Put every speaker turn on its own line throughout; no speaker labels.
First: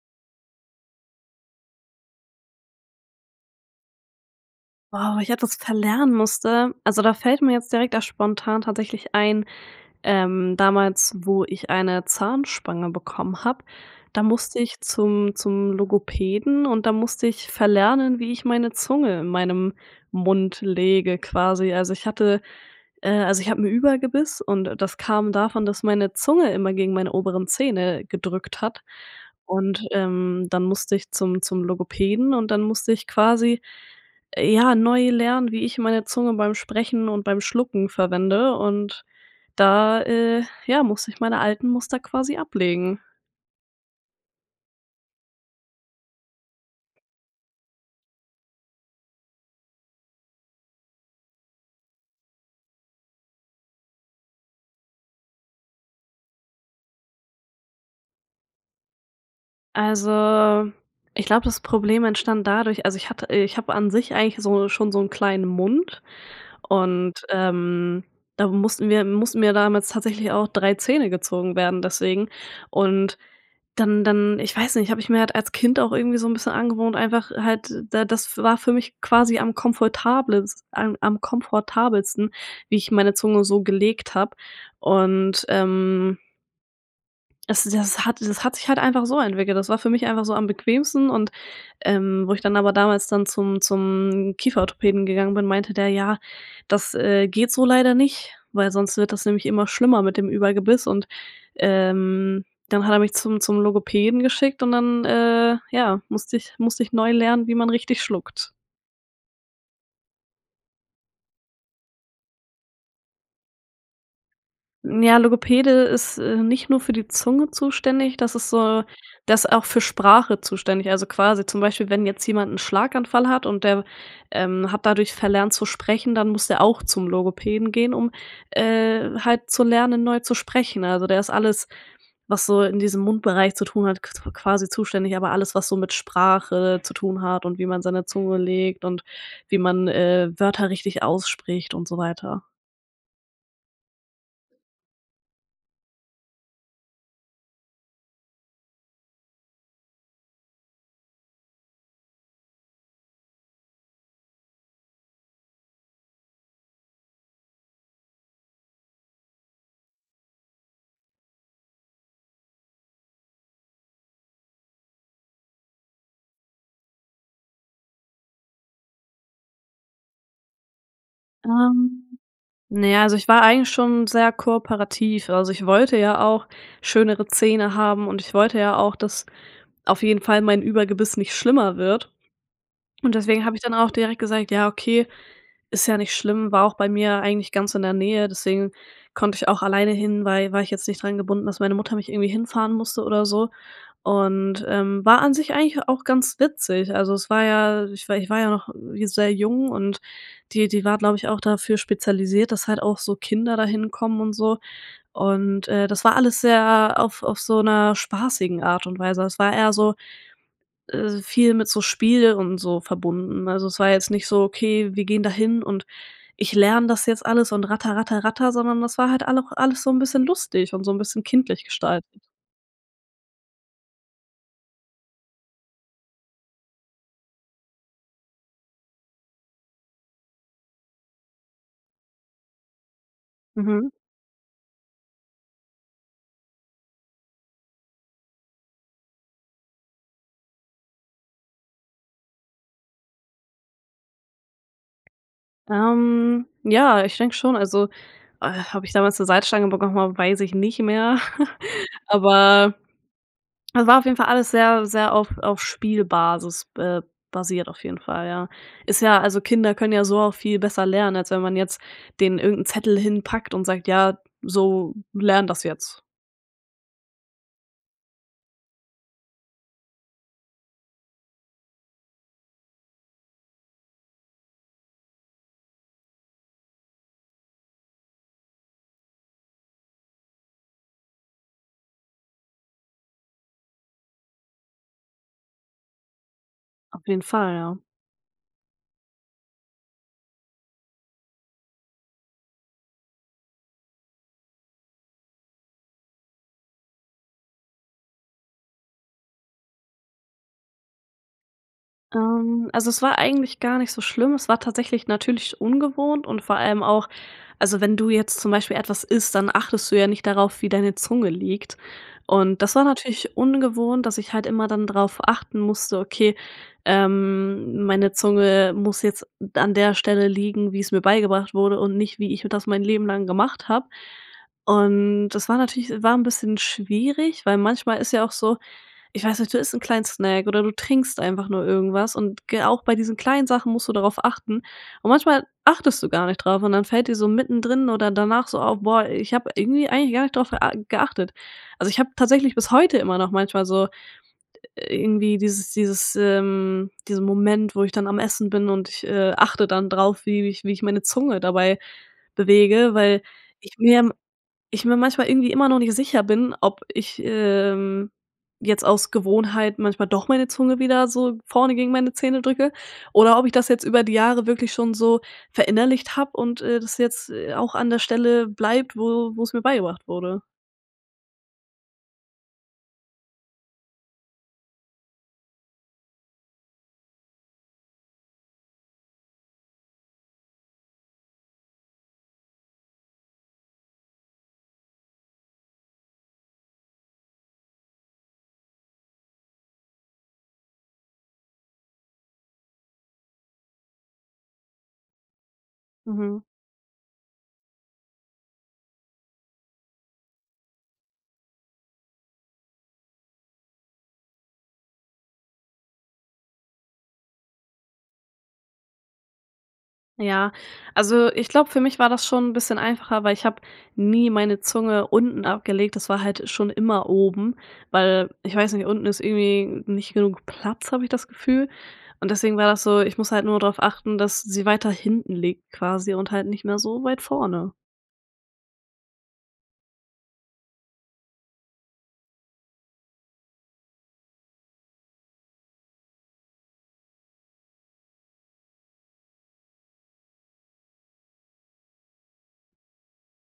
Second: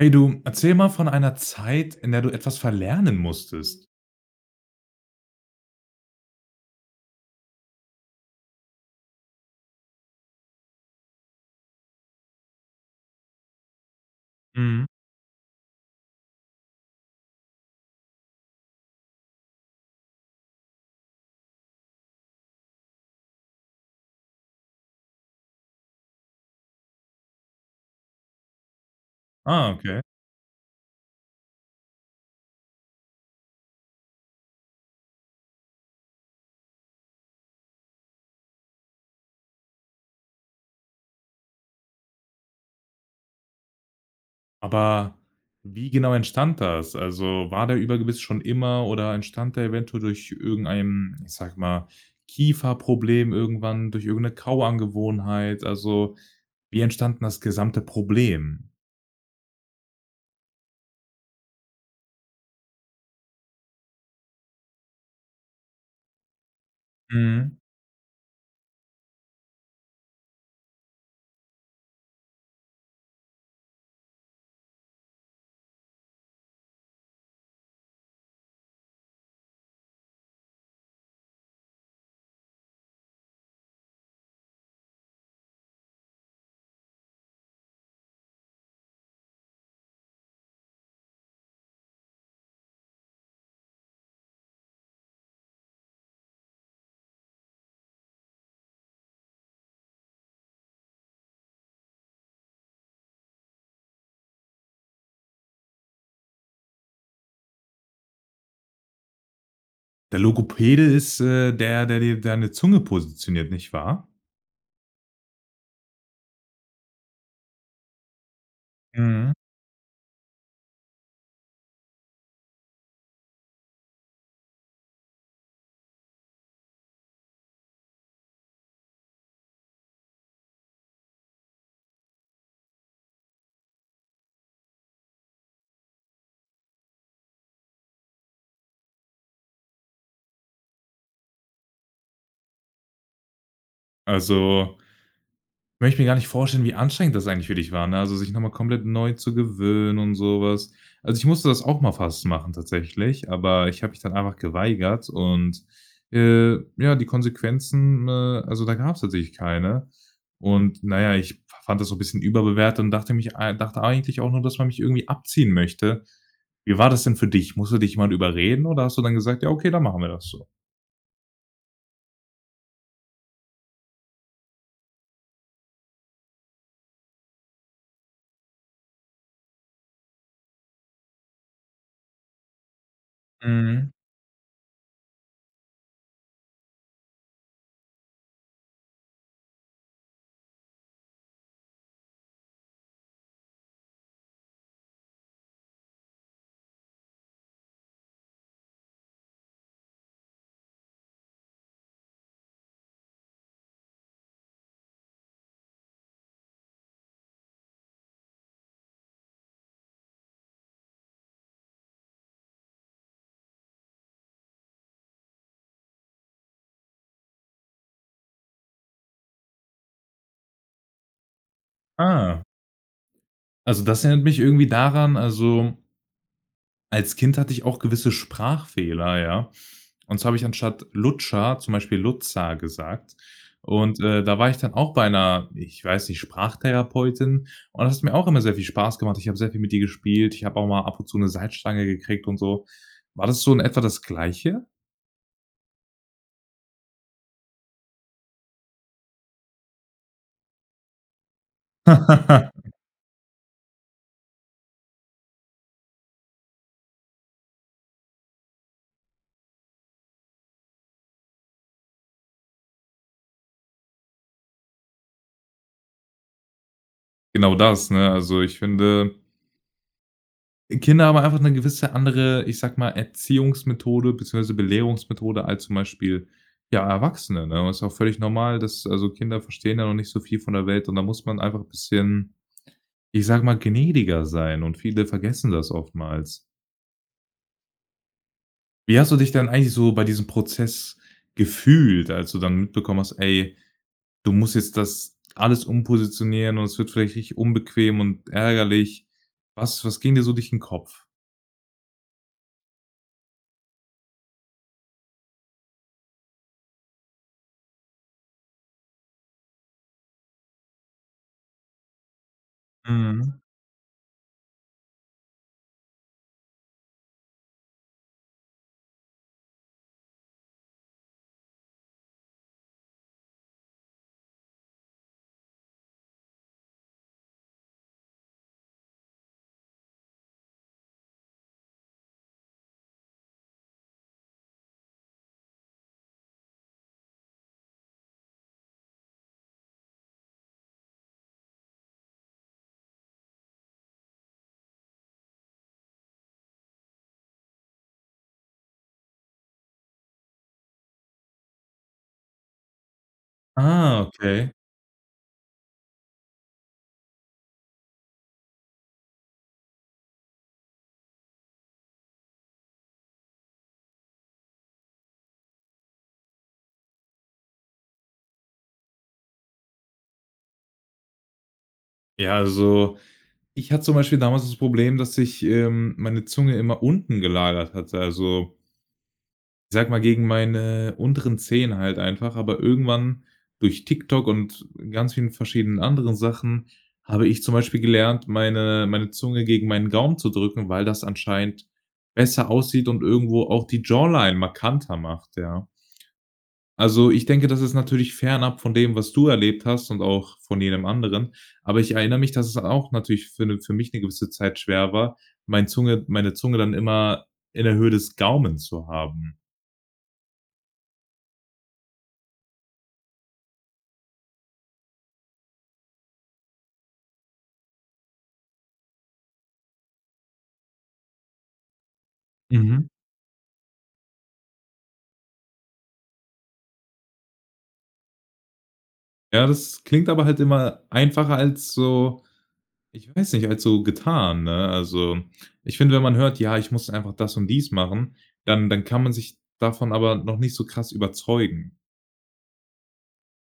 Hey du, erzähl mal von einer Zeit, in der du etwas verlernen musstest.
Wow, ich etwas verlernen musste. Also da fällt mir jetzt direkt da spontan tatsächlich ein, ähm, damals wo ich eine Zahnspange bekommen habe, da musste ich
Mhm.
zum zum Logopäden und da musste ich verlernen, wie ich meine Zunge in meinem Mund lege quasi. Also, ich hatte, äh also ich habe 'n Überbiss und das kam davon, dass meine Zunge immer gegen meine oberen Zähne gedrückt hat
Ah,
und,
okay.
ähm, dann musste ich zum zum Logopäden und dann musste ich quasi, äh, ja, neu lernen, wie ich meine Zunge beim Sprechen und beim Schlucken verwende und da, äh, ja musste ich meine alten Muster quasi ablegen.
Aber wie genau entstand das? Also war der Überbiss schon immer oder entstand der eventuell durch irgendeinen, ich sage mal, Kieferproblem irgendwann durch irgend 'ne Kauangewohnheit? Also wie entstand denn das gesamte Problem?
Also, ich glaube das Problem entstand dadurch also, ich hatte ich habe an sich eigentlich so schon so 'n kleinen Mund und,
Mhm.
ähm, da mussten mir mussten mir damals tatsächlich auch 3 Zähne gezogen werden deswegen und dann dann ich weiß nicht, habe ich mir halt als Kind auch irgendwie so 'n bisschen angewohnt, einfach halt da das war für mich quasi am komfortables a am komfortabelsten, wie ich meine Zunge so gelegt habe und, ähm es das hat das hat sich halt einfach so entwickelt. Das war für mich einfach so am bequemsten und, ähm, wo ich dann aber damals dann zum zum Kieferorthopäden gegangen bin, meinte der: „Ja, das, äh, geht so leider nicht, weil sonst wird das nämlich immer schlimmer mit dem Überbiss.“ Und, ähm, dann hat er mich zum zum Logopäden geschickt und dann, äh, ja musste ich musste ich neu lernen, wie man richtig schluckt.
Der Logopäde ist, äh, der, der dir deine Zunge positioniert, nicht wahr?
Ja, Logopäde ist, äh, nicht nur für die Zunge zuständig, das ist so
Mhm.
der ist auch für Sprache zuständig. Also, quasi zum Beispiel, wenn jetzt jemand 'n Schlaganfall hat und der, ähm, hat dadurch verlernt zu sprechen, dann muss der auch zum Logopäden gehen, um, äh, halt zu lernen, neu zu sprechen. Also, der ist alles, was so in diesem Mundbereich zu tun hat, qu quasi zuständig, aber alles, was so mit Sprache zu tun hat und wie man seine Zunge legt und wie man, äh, Wörter richtig ausspricht und so weiter.
Also möchte mir gar nicht vorstellen, wie anstrengend das eigentlich für dich war, ne, also sich noch mal komplett neu zu gewöhnen und so was. Also, ich musste das auch mal fast machen tatsächlich, aber ich habe mich dann einfach geweigert und, äh, ja, die Konsequenzen, äh, also da gab's tatsächlich keine. Und, na ja, ich fa fand das so 'n bisschen überbewertet und dachte mich ei dachte eigentlich auch noch, dass man mich irgendwie abziehen möchte. Wie war das denn für dich? Musste dich man überreden oder hast du dann gesagt: „Ja, okay, dann machen wir das so?“
Ähm, na ja, also ich war eigentlich schon sehr kooperativ, also ich wollte ja auch schönere Zähne haben und ich wollte ja auch, dass auf jeden Fall mein Überbiss nicht schlimmer wird und deswegen habe ich dann auch
Mhm.
direkt gesagt: „Ja okay.“ Ist ja nicht schlimm, war auch bei mir eigentlich ganz in der Nähe, deswegen konnte ich auch alleine hin, weil war ich jetzt nicht dran gebunden, dass meine Mutter mich irgendwie hinfahren musste oder so und, ähm, war an sich eigentlich auch ganz witzig. Also, es war ja ich war ich war ja noch sehr jung und die die war, glaube ich, auch dafür spezialisiert, dass halt auch so Kinder dahin kommen und so und, äh, das war alles sehr auf auf so 'ner spaßigen Art und Weise. Es war eher so, äh, viel mit so Spiel und so verbunden. Also, es war jetzt nicht so: „Okay, wir gehen dahin und ich lerne das jetzt alles und ratter, ratter, ratter.“ Sondern das war halt allau alles so 'n bisschen lustig und so 'n bisschen kindlich gestaltet.
Ah. Also, das erinnert mich irgendwie daran, also als Kind hatte ich auch gewisse Sprachfehler, ja? Und zwar habe ich anstatt Lutscher, zum Beispiel „Lutza“ gesagt.
Mhm.
Und, äh, da war ich dann auch bei 'ner- ich weiß nicht- Sprachtherapeutin. Und es mir auch immer sehr viel Spaß gemacht. Ich habe sehr viel mit ihr gespielt. Ich habe auch mal ab und zu 'ne Salzstange gekriegt und so. War das so in etwa das Gleiche?
Ähm ja, ich denke schon, also, äh habe ich damals 'ne Salzstange bekommen? Weiß ich nicht mehr, aber es war auf jeden Fall alles sehr sehr auf auf Spielbasis be basiert auf jeden Fall, ja. Ist ja also Kinder können ja so auch viel besser lernen, als wenn man jetzt den irgend 'n Zettel hinpackt und sagt: „Ja, so lern das jetzt.“
Genau das, ne? Also, ich finde Kinder haben einfach 'ne gewisse andere, ich sage mal, Erziehungsmethode beziehungsweise Belehrungsmethode als zum Beispiel, ja, Erwachsene, ne? Und das ist auch völlig normal, dass also Kinder verstehen ja noch nicht viel von der Welt und da muss man einfach 'n bisschen, ich sage mal, gnädiger sein und viele vergessen das oftmals.
Auf jeden Fall. Ja.
Wie hast du dich dann eigentlich so bei diesem Prozess gefühlt, als du dann mitbekommen hast: Ey, du musst jetzt das alles umpositionieren und es wird vielleicht richtig unbequem und ärgerlich. Was was ging dir so durch den Kopf?
Ähm, also es war eigentlich gar nicht so schlimm, es war tatsächlich natürlich ungewohnt und vor allem auch also wenn du jetzt zum Beispiel etwas isst, dann achtest du ja nicht darauf, wie deine Zunge liegt. Und das war natürlich
Mhm.
ungewohnt, dass ich halt immer dann drauf achten musste: „Okay, ähm, meine Zunge muss jetzt an der Stelle liegen, wie's mir beigebracht wurde und nicht, wie ich das mein Leben lang gemacht habe.“ Und das war natürlich war 'n bisschen schwierig, weil manchmal ist ja auch so ich weiß nicht, du isst 'n kleinen Snack oder du trinkst einfach nur irgendwas und, g äh, auch bei diesen kleinen Sachen musst du darauf achten und manchmal achtest du gar nicht drauf und dann fällt dir so mittendrin oder danach so auf: „Boah, ich habe irgendwie eigentlich gar nicht drauf, äh, a geachtet.“ Also, ich habe tatsächlich bis heute immer noch manchmal so irgendwie dieses dieses ähm, diesen Moment, wo ich dann am Essen bin und ich, äh, achte dann drauf, wie wie ich wie ich meine Zunge dabei bewege, weil ich
Ah,
mir
okay.
ich mir manchmal irgendwie immer noch nicht sicher bin, ob ich, ähm, jetzt aus Gewohnheit manchmal doch meine Zunge wieder so vorne gegen meine Zähne drücke oder ob ich das jetzt über die Jahre wirklich schon so verinnerlicht habe und, äh, das jetzt, äh, auch an der Stelle bleibt, wo wo's mir beigebracht wurde.
Ja, also ich hatte zum Beispiel damals das Problem, dass sich, ähm, meine Zunge immer unten gelagert hatte, also sage mal, gegen meine unteren Zähne halt einfach. Aber irgendwann durch TikTok und ganz vielen verschiedenen anderen Sachen habe ich zum Beispiel gelernt, meine meine Zunge gegen meinen Gaumen zu drücken, weil das anscheinend besser aussieht und irgendwo auch die Jawline markanter macht, ja.
Mhm.
Also, ich denke, das ist natürlich fernab von dem, was du erlebt hast, und auch von jedem anderen. Aber ich erinnere mich, dass es auch natürlich für 'ne für mich 'ne gewisse Zeit schwer war, mein Zunge meine Zunge dann immer in der Höhe des Gaumen zu haben.
Ja, also ich glaube für mich war das schon 'n bisschen einfacher, weil ich habe nie meine Zunge unten abgelegt, das war halt schon immer oben, weil ich weiß nicht, unten ist irgendwie nicht genug Platz, habe ich das Gefühl und deswegen war das
Mhm.
so ich muss halt nur darauf achten, dass sie weiter hinten liegt quasi und halt nicht mehr so weit vorne.
Ja, das klingt aber halt immer einfacher als so, ich weiß nicht, als so getan, ne? Also ich finde, wenn man hört: „Ja, ich muss einfach das und dies machen“, dann dann kann man sich davon aber noch nicht so krass überzeugen.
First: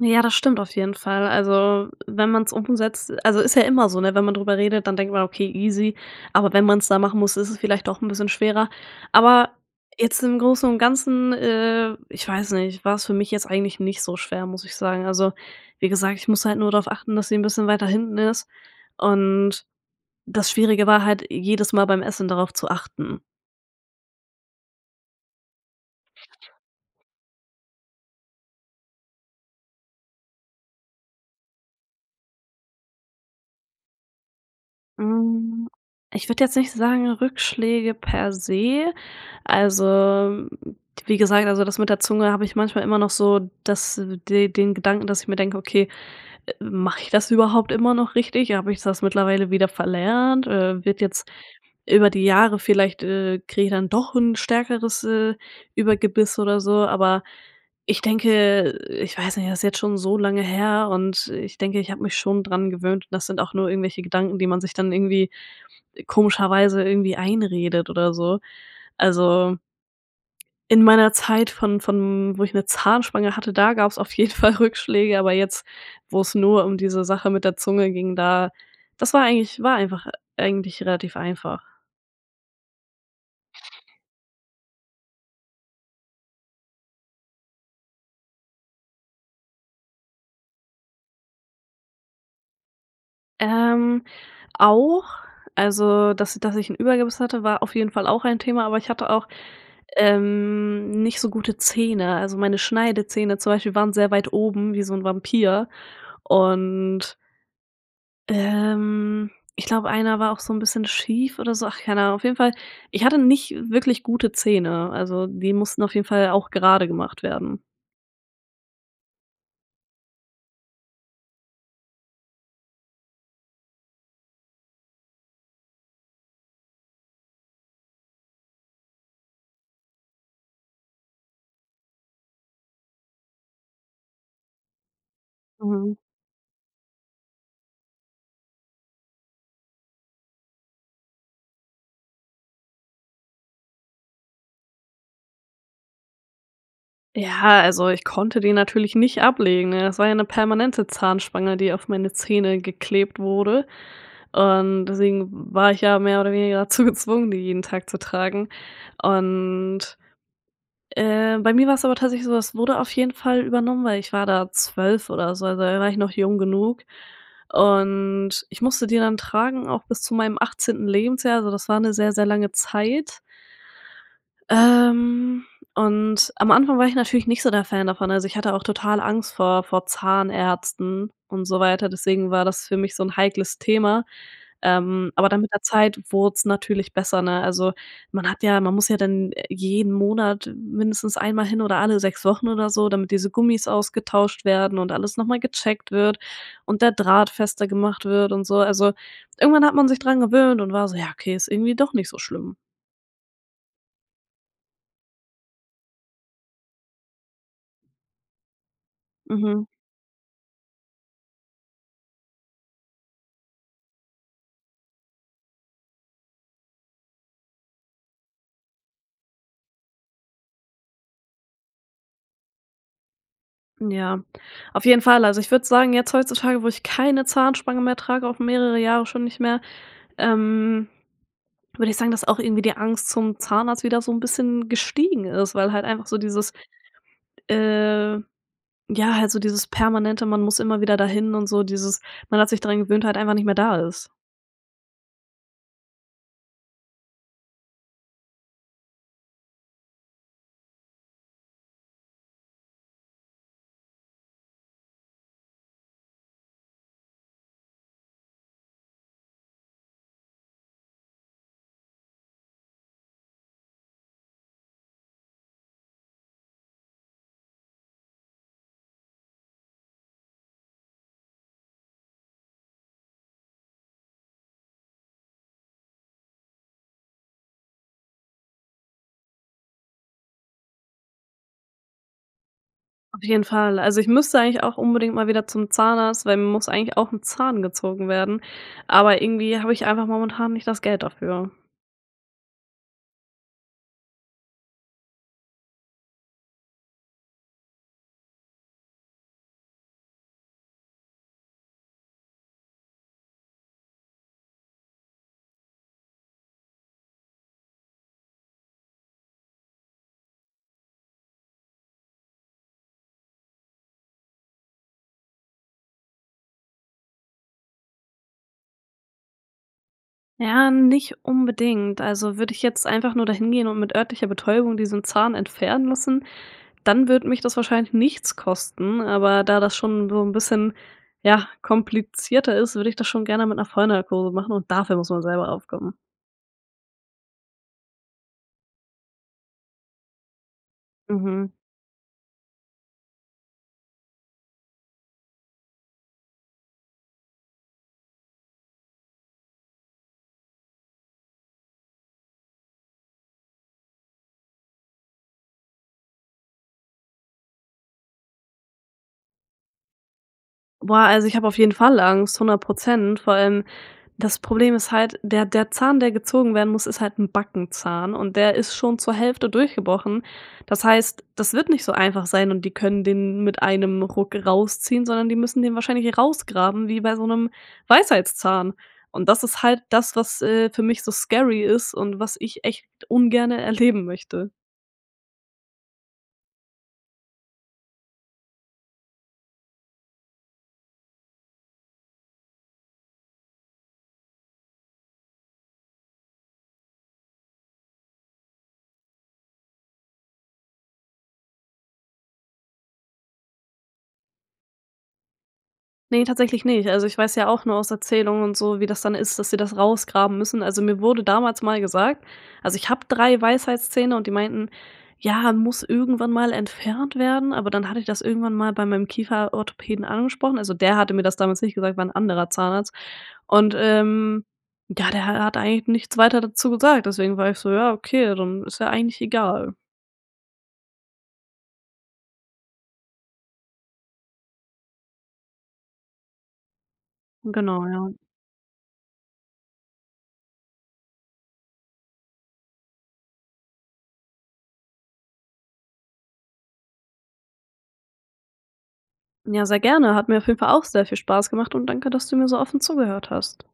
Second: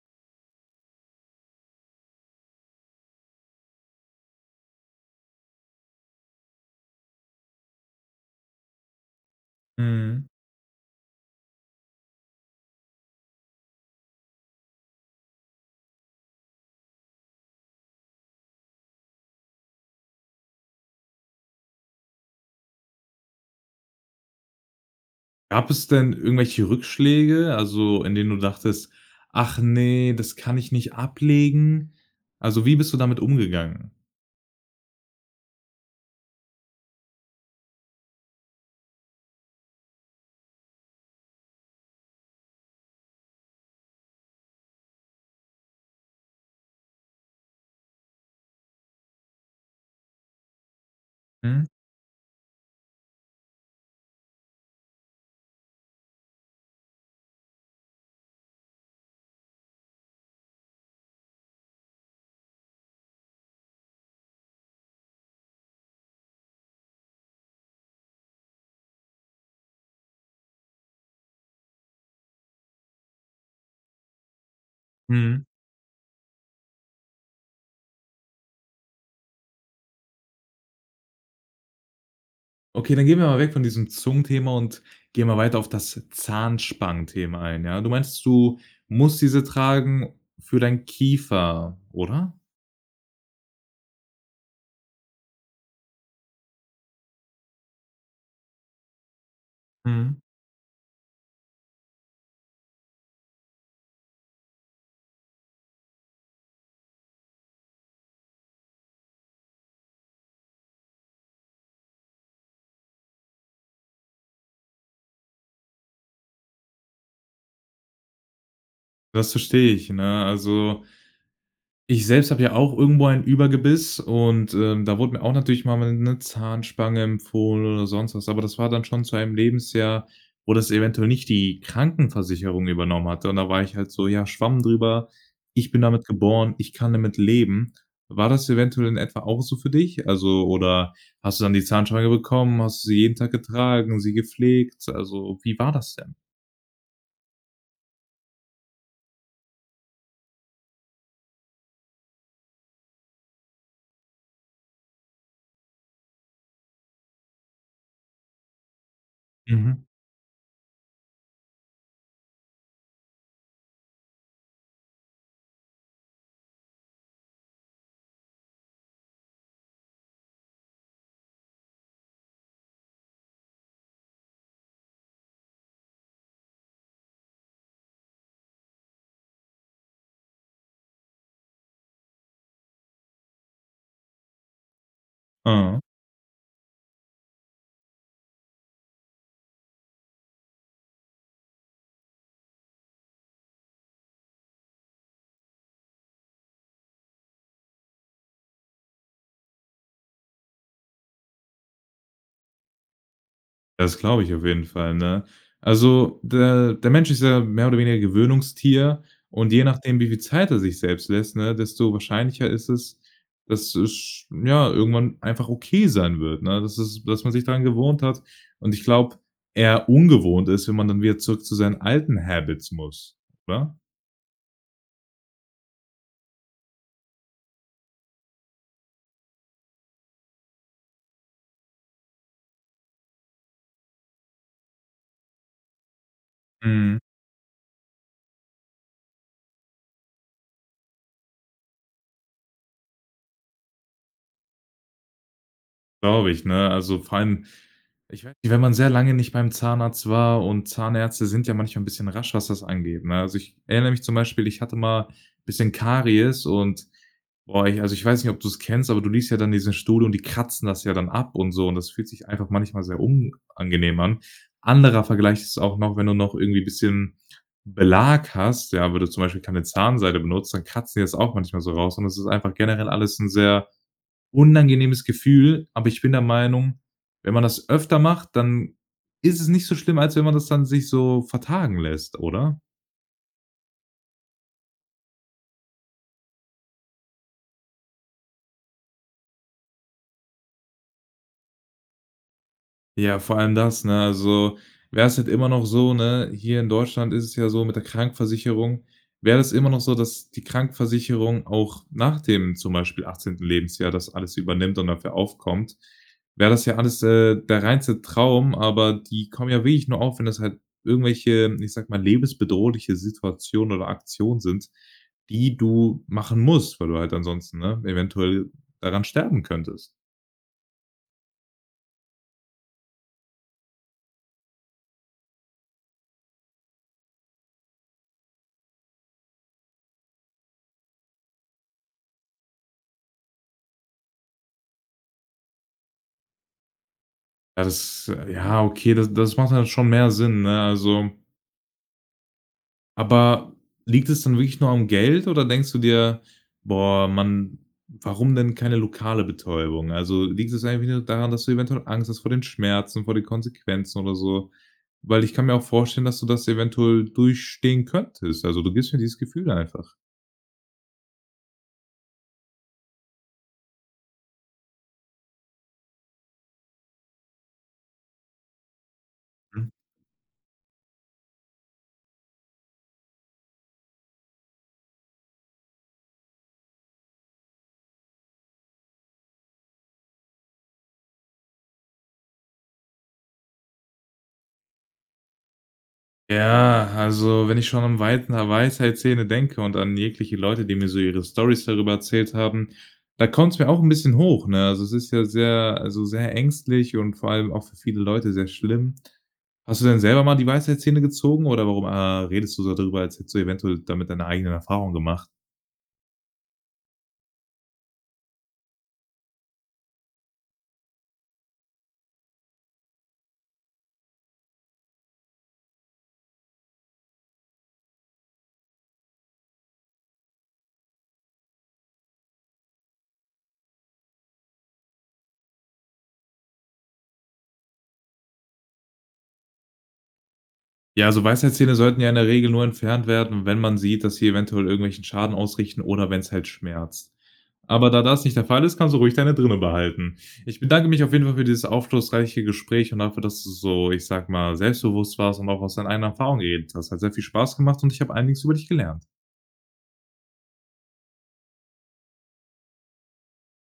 Ja, das stimmt auf jeden Fall. Also, wenn man's umsetzt also ist ja immer so, ne? Wenn man darüber redet, dann denkt man: „Okay easy“, aber wenn man's da machen muss, ist es vielleicht doch 'n bisschen schwerer, aber jetzt
Mhm.
im Großen und Ganzen äh, ich weiß nicht, war's für mich jetzt eigentlich nicht so schwer, muss ich sagen. Also wie gesagt, ich muss halt nur darauf achten, dass sie 'n bisschen weiter hinten ist und das Schwierige war halt jedes Mal beim Essen darauf zu achten.
Gab es denn irgendwelche Rückschläge, also in denen du dachtest: „Ach ne, das kann ich nicht ablegen?“ Also, wie bist du damit umgegangen?
Hm, ich würde jetzt nicht sagen Rückschläge per se, also wie gesagt also das mit der Zunge habe ich manchmal immer noch so das de den Gedanken, dass ich mir denke: „Okay, mache ich das überhaupt immer noch richtig? Habe ich das mittlerweile wieder verlernt, äh, wird jetzt
Mhm.
über die Jahre vielleicht, äh, kriege ich dann doch 'n stärkeres, äh, Übergebiss“ oder so, aber ich denke ich weiß nicht, das ist jetzt schon so lange her und ich denke, ich habe mich schon daran gewöhnt und das sind auch nur irgendwelche Gedanken, die man sich dann irgendwie komischerweise irgendwie einredet oder so. Also in meiner Zeit von von wo ich 'ne Zahnspange hatte, da gab's auf jeden Fall Rückschläge, aber
Mhm.
jetzt, wo's nur diese Sache mit der Zunge ging, da das war eigentlich war einfach eigentlich relativ einfach.
Okay, dann gehen wir mal weg von diesem Zungenthema und gehen mal weiter auf das Zahnspangenthema ein, ja? du meinst, du musst diese tragen für deinen Kiefer, oder?
Ähm. Auch, also, dass dass ich 'n Überbiss hatte, war auf jeden Fall auch ein Thema, aber ich hatte auch,
Mhm.
ähm, nicht so gute Zähne. Also, meine Schneidezähne zum Beispiel waren sehr weit oben wie so 'n Vampir und ähm. Ich glaube einer war auch so 'n bisschen schief oder so. Ach, keine Ahnung, auf jeden Fall. Ich hatte nicht wirklich gute Zähne. Also, die mussten auf jeden Fall auch gerade gemacht werden.
Das verstehe ich, ne? Also ich selbst habe ja auch irgendwo ein Überbiss und, ähm, da wurde mir auch natürlich mal 'ne Zahnspange empfohlen oder sonst was, aber das war dann schon zu einem Lebensjahr, wo das eventuell nicht die Krankenversicherung übernommen hatte. Und da war ich halt so: „Ja, Schwamm drüber. Ich bin
Mhm.
damit geboren. Ich kann damit leben.“ War das eventuell in etwa auch so für dich? Also oder hast du dann die Zahnspange bekommen? Hast du sie jeden Tag getragen, sie gepflegt? Also, wie war das denn?
Ja, also ich konnte den natürlich nicht ablegen ne? Es war ja 'ne permanente Zahnspange die auf meine Zähne geklebt wurde und deswegen war ich ja mehr oder weniger dazu gezwungen, die jeden Tag zu tragen.
Mhm.
Und äh, bei mir war's aber tatsächlich so, es wurde auf jeden Fall übernommen, weil ich war da 12 oder so, also da war ich noch jung genug und ich musste die dann tragen, auch bis zu meinem 18. Lebensjahr. Also das war 'ne sehr, sehr lange Zeit. Ähm, und am Anfang war ich natürlich nicht so der Fan davon. Also, ich hatte auch total Angst vor vor Zahnärzten und so weiter, deswegen war das für mich so 'n heikles Thema. Ähm, aber dann mit der
Aha.
Zeit wurd's natürlich besser, ne? Also, man hat ja man muss ja dann, äh, jeden Monat mindestens einmal hin oder alle 6 Wochen oder so, damit diese Gummis ausgetauscht werden und alles noch mal gecheckt wird und der Draht fester gemacht wird und so. Also, irgendwann hat man sich dran gewöhnt und war so: „Ja okay, ist irgendwie doch nicht so schlimm.“
Das glaube ich auf jeden Fall, ne? Also der der Mensch ist ja mehr oder weniger 'n Gewöhnungstier und je
Mhm.
nachdem, wie viel Zeit er sich selbst lässt, ne, desto wahrscheinlicher ist es, dass es sch ja, irgendwann einfach okay sein wird, ne, dass es dass man sich dran gewohnt hat. Und ich glaube, eher ungewohnt ist, wenn man dann wieder zurück zu seinen alten Habits muss, oder?
Ja, auf jeden Fall. Also, ich würde sagen jetzt heutzutage, wo ich keine Zahnspange mehr trage, auch mehrere Jahre schon nicht mehr ähm, würde ich sagen, dass auch irgendwie die Angst zum Zahnarzt wieder so 'n bisschen gestiegen ist, weil halt einfach so dieses,
Mhm.
äh ja halt so dieses permanente man muss immer wieder dahin und so dieses man hat sich dran gewöhnt halt einfach nicht mehr da ist.
Glaube ich, ne? Also, vor allem ich weiß nicht, wenn man sehr lange nicht beim Zahnarzt war und Zahnärzte sind ja manchmal 'n bisschen rasch, was das angeht, ne? Also, ich erinner mich zum Beispiel, ich hatte mal bisschen Karies und boah, ich also ich weiß nicht, ob du's kennst, aber du liegst ja dann in diesem Stuhl und die kratzen das ja dann ab und so. Und das fühlt sich einfach manchmal sehr unangenehm an. Anderer Vergleich ist auch noch, wenn du noch irgendwie bisschen Belag hast, ja, wenn du zum Beispiel keine Zahnseide benutzt, dann kratzen die das auch manchmal so raus. Und das ist einfach generell alles 'n sehr unangenehmes Gefühl, aber ich bin der Meinung, wenn man das öfter macht, dann ist es nicht so schlimm, als wenn man das dann sich so vertagen lässt, oder?
Auf jeden Fall, also ich müsste eigentlich auch unbedingt mal wieder zum Zahnarzt, weil mir muss eigentlich auch 'n Zahn gezogen werden, aber irgendwie habe ich einfach momentan nicht das Geld dafür.
Ja, vor allem das, ne? Also, wär's jetzt immer noch so, ne hier in Deutschland ist es ja so, mit der Krankenversicherung, wäre das immer noch so, dass die Krankenversicherung auch nach dem zum Beispiel 18. Lebensjahr das alles übernimmt und dafür aufkommt, wäre das ja alles, äh, der reinste Traum, aber die kommen ja wirklich nur auf, wenn das halt irgendwelche, ich sage mal, lebensbedrohliche Situationen oder Aktionen sind, die du machen musst, weil du halt ansonsten, ne, eventuell daran sterben könntest.
Ja nicht unbedingt also würde ich jetzt einfach nur dahin gehen und mit örtlicher Betäubung diesen Zahn entfernen lassen, dann würde mich das wahrscheinlich nichts kosten, aber da das schon so 'n bisschen, ja, komplizierter ist, würde ich das schon gerne mit 'ner Vollnarkose machen und dafür muss man selber aufkommen.
Ja, das ja okay, da das macht dann schon mehr Sinn, ne, also
Mhm.
Aber liegt es dann wirklich nur am Geld oder denkst du dir: „Boah, mann, warum denn keine lokale Betäubung?“ Also, liegt das eigentlich nur daran, dass du eventuell Angst hast vor den Schmerzen, vor den Konsequenzen oder so? Weil ich kann mir auch vorstellen, dass du das eventuell durchstehen könntest. Also, du gibst mir dieses Gefühl einfach.
Boah, also, ich habe auf jeden Fall Angst, 100 %. Vor allem das Problem ist halt der der Zahn der gezogen werden muss ist halt 'n Backenzahn und der ist schon zur Hälfte
Mhm.
durchgebrochen. Das heißt, das wird nicht so einfach sein und die können den mit einem Ruck rausziehen, sondern die müssen den wahrscheinlich rausgraben wie bei so 'nem Weisheitszahn. Und das ist halt das, was, äh, für mich so scary ist und was ich echt ungerne erleben möchte.
Ja, also, wenn ich schon an Weits Weisheitszähne denke und an jegliche Leute, die mir so ihre Storys darüber erzählt haben, da kommt's mir auch 'n bisschen hoch, ne? Also, es ist ja sehr also sehr ängstlich und vor allem auch für viele Leute sehr schlimm. Hast du denn selber mal die Weisheitszähne gezogen oder warum, ah, redest du so darüber, als hättest du eventuell damit deine eigenen Erfahrungen gemacht?
Ne, tatsächlich nicht. Also, ich weiß ja auch nur aus Erzählungen und so, wie das dann ist, dass sie das rausgraben müssen. Also, mir wurde damals mal gesagt also, ich habe 3 Weisheitszähne und die meinten: „Ja, muss irgendwann mal entfernt werden." Aber dann hatte ich das irgendwann mal bei meinem Kieferorthopäden angesprochen. Also, der hatte mir das damals nicht gesagt, war 'n anderer Zahnarzt. Und, ähm, ja der ha hat eigentlich nichts weiter dazu gesagt, deswegen war ich so: „Ja okay, dann ist ja eigentlich egal.“
Ja, so Weisheitszähne sollten ja in der Regel nur entfernt werden, wenn man sieht, dass sie eventuell irgendwelchen Schaden ausrichten oder wenn's halt schmerzt.
Genau,
Aber da
ja.
das nicht der Fall ist, kannst du ruhig deine drinne behalten. Ich bedanke mich auf jeden Fall für dieses aufschlussreiche Gespräch und dafür, dass du so, ich sag mal, selbstbewusst warst und auch aus deinen eigenen Erfahrungen geredet hast. Hat sehr viel Spaß gemacht und ich habe einiges über dich gelernt.
Ja, sehr gerne. Hat mir auf jeden Fall auch sehr viel Spaß gemacht und danke, dass du mir so offen zugehört hast.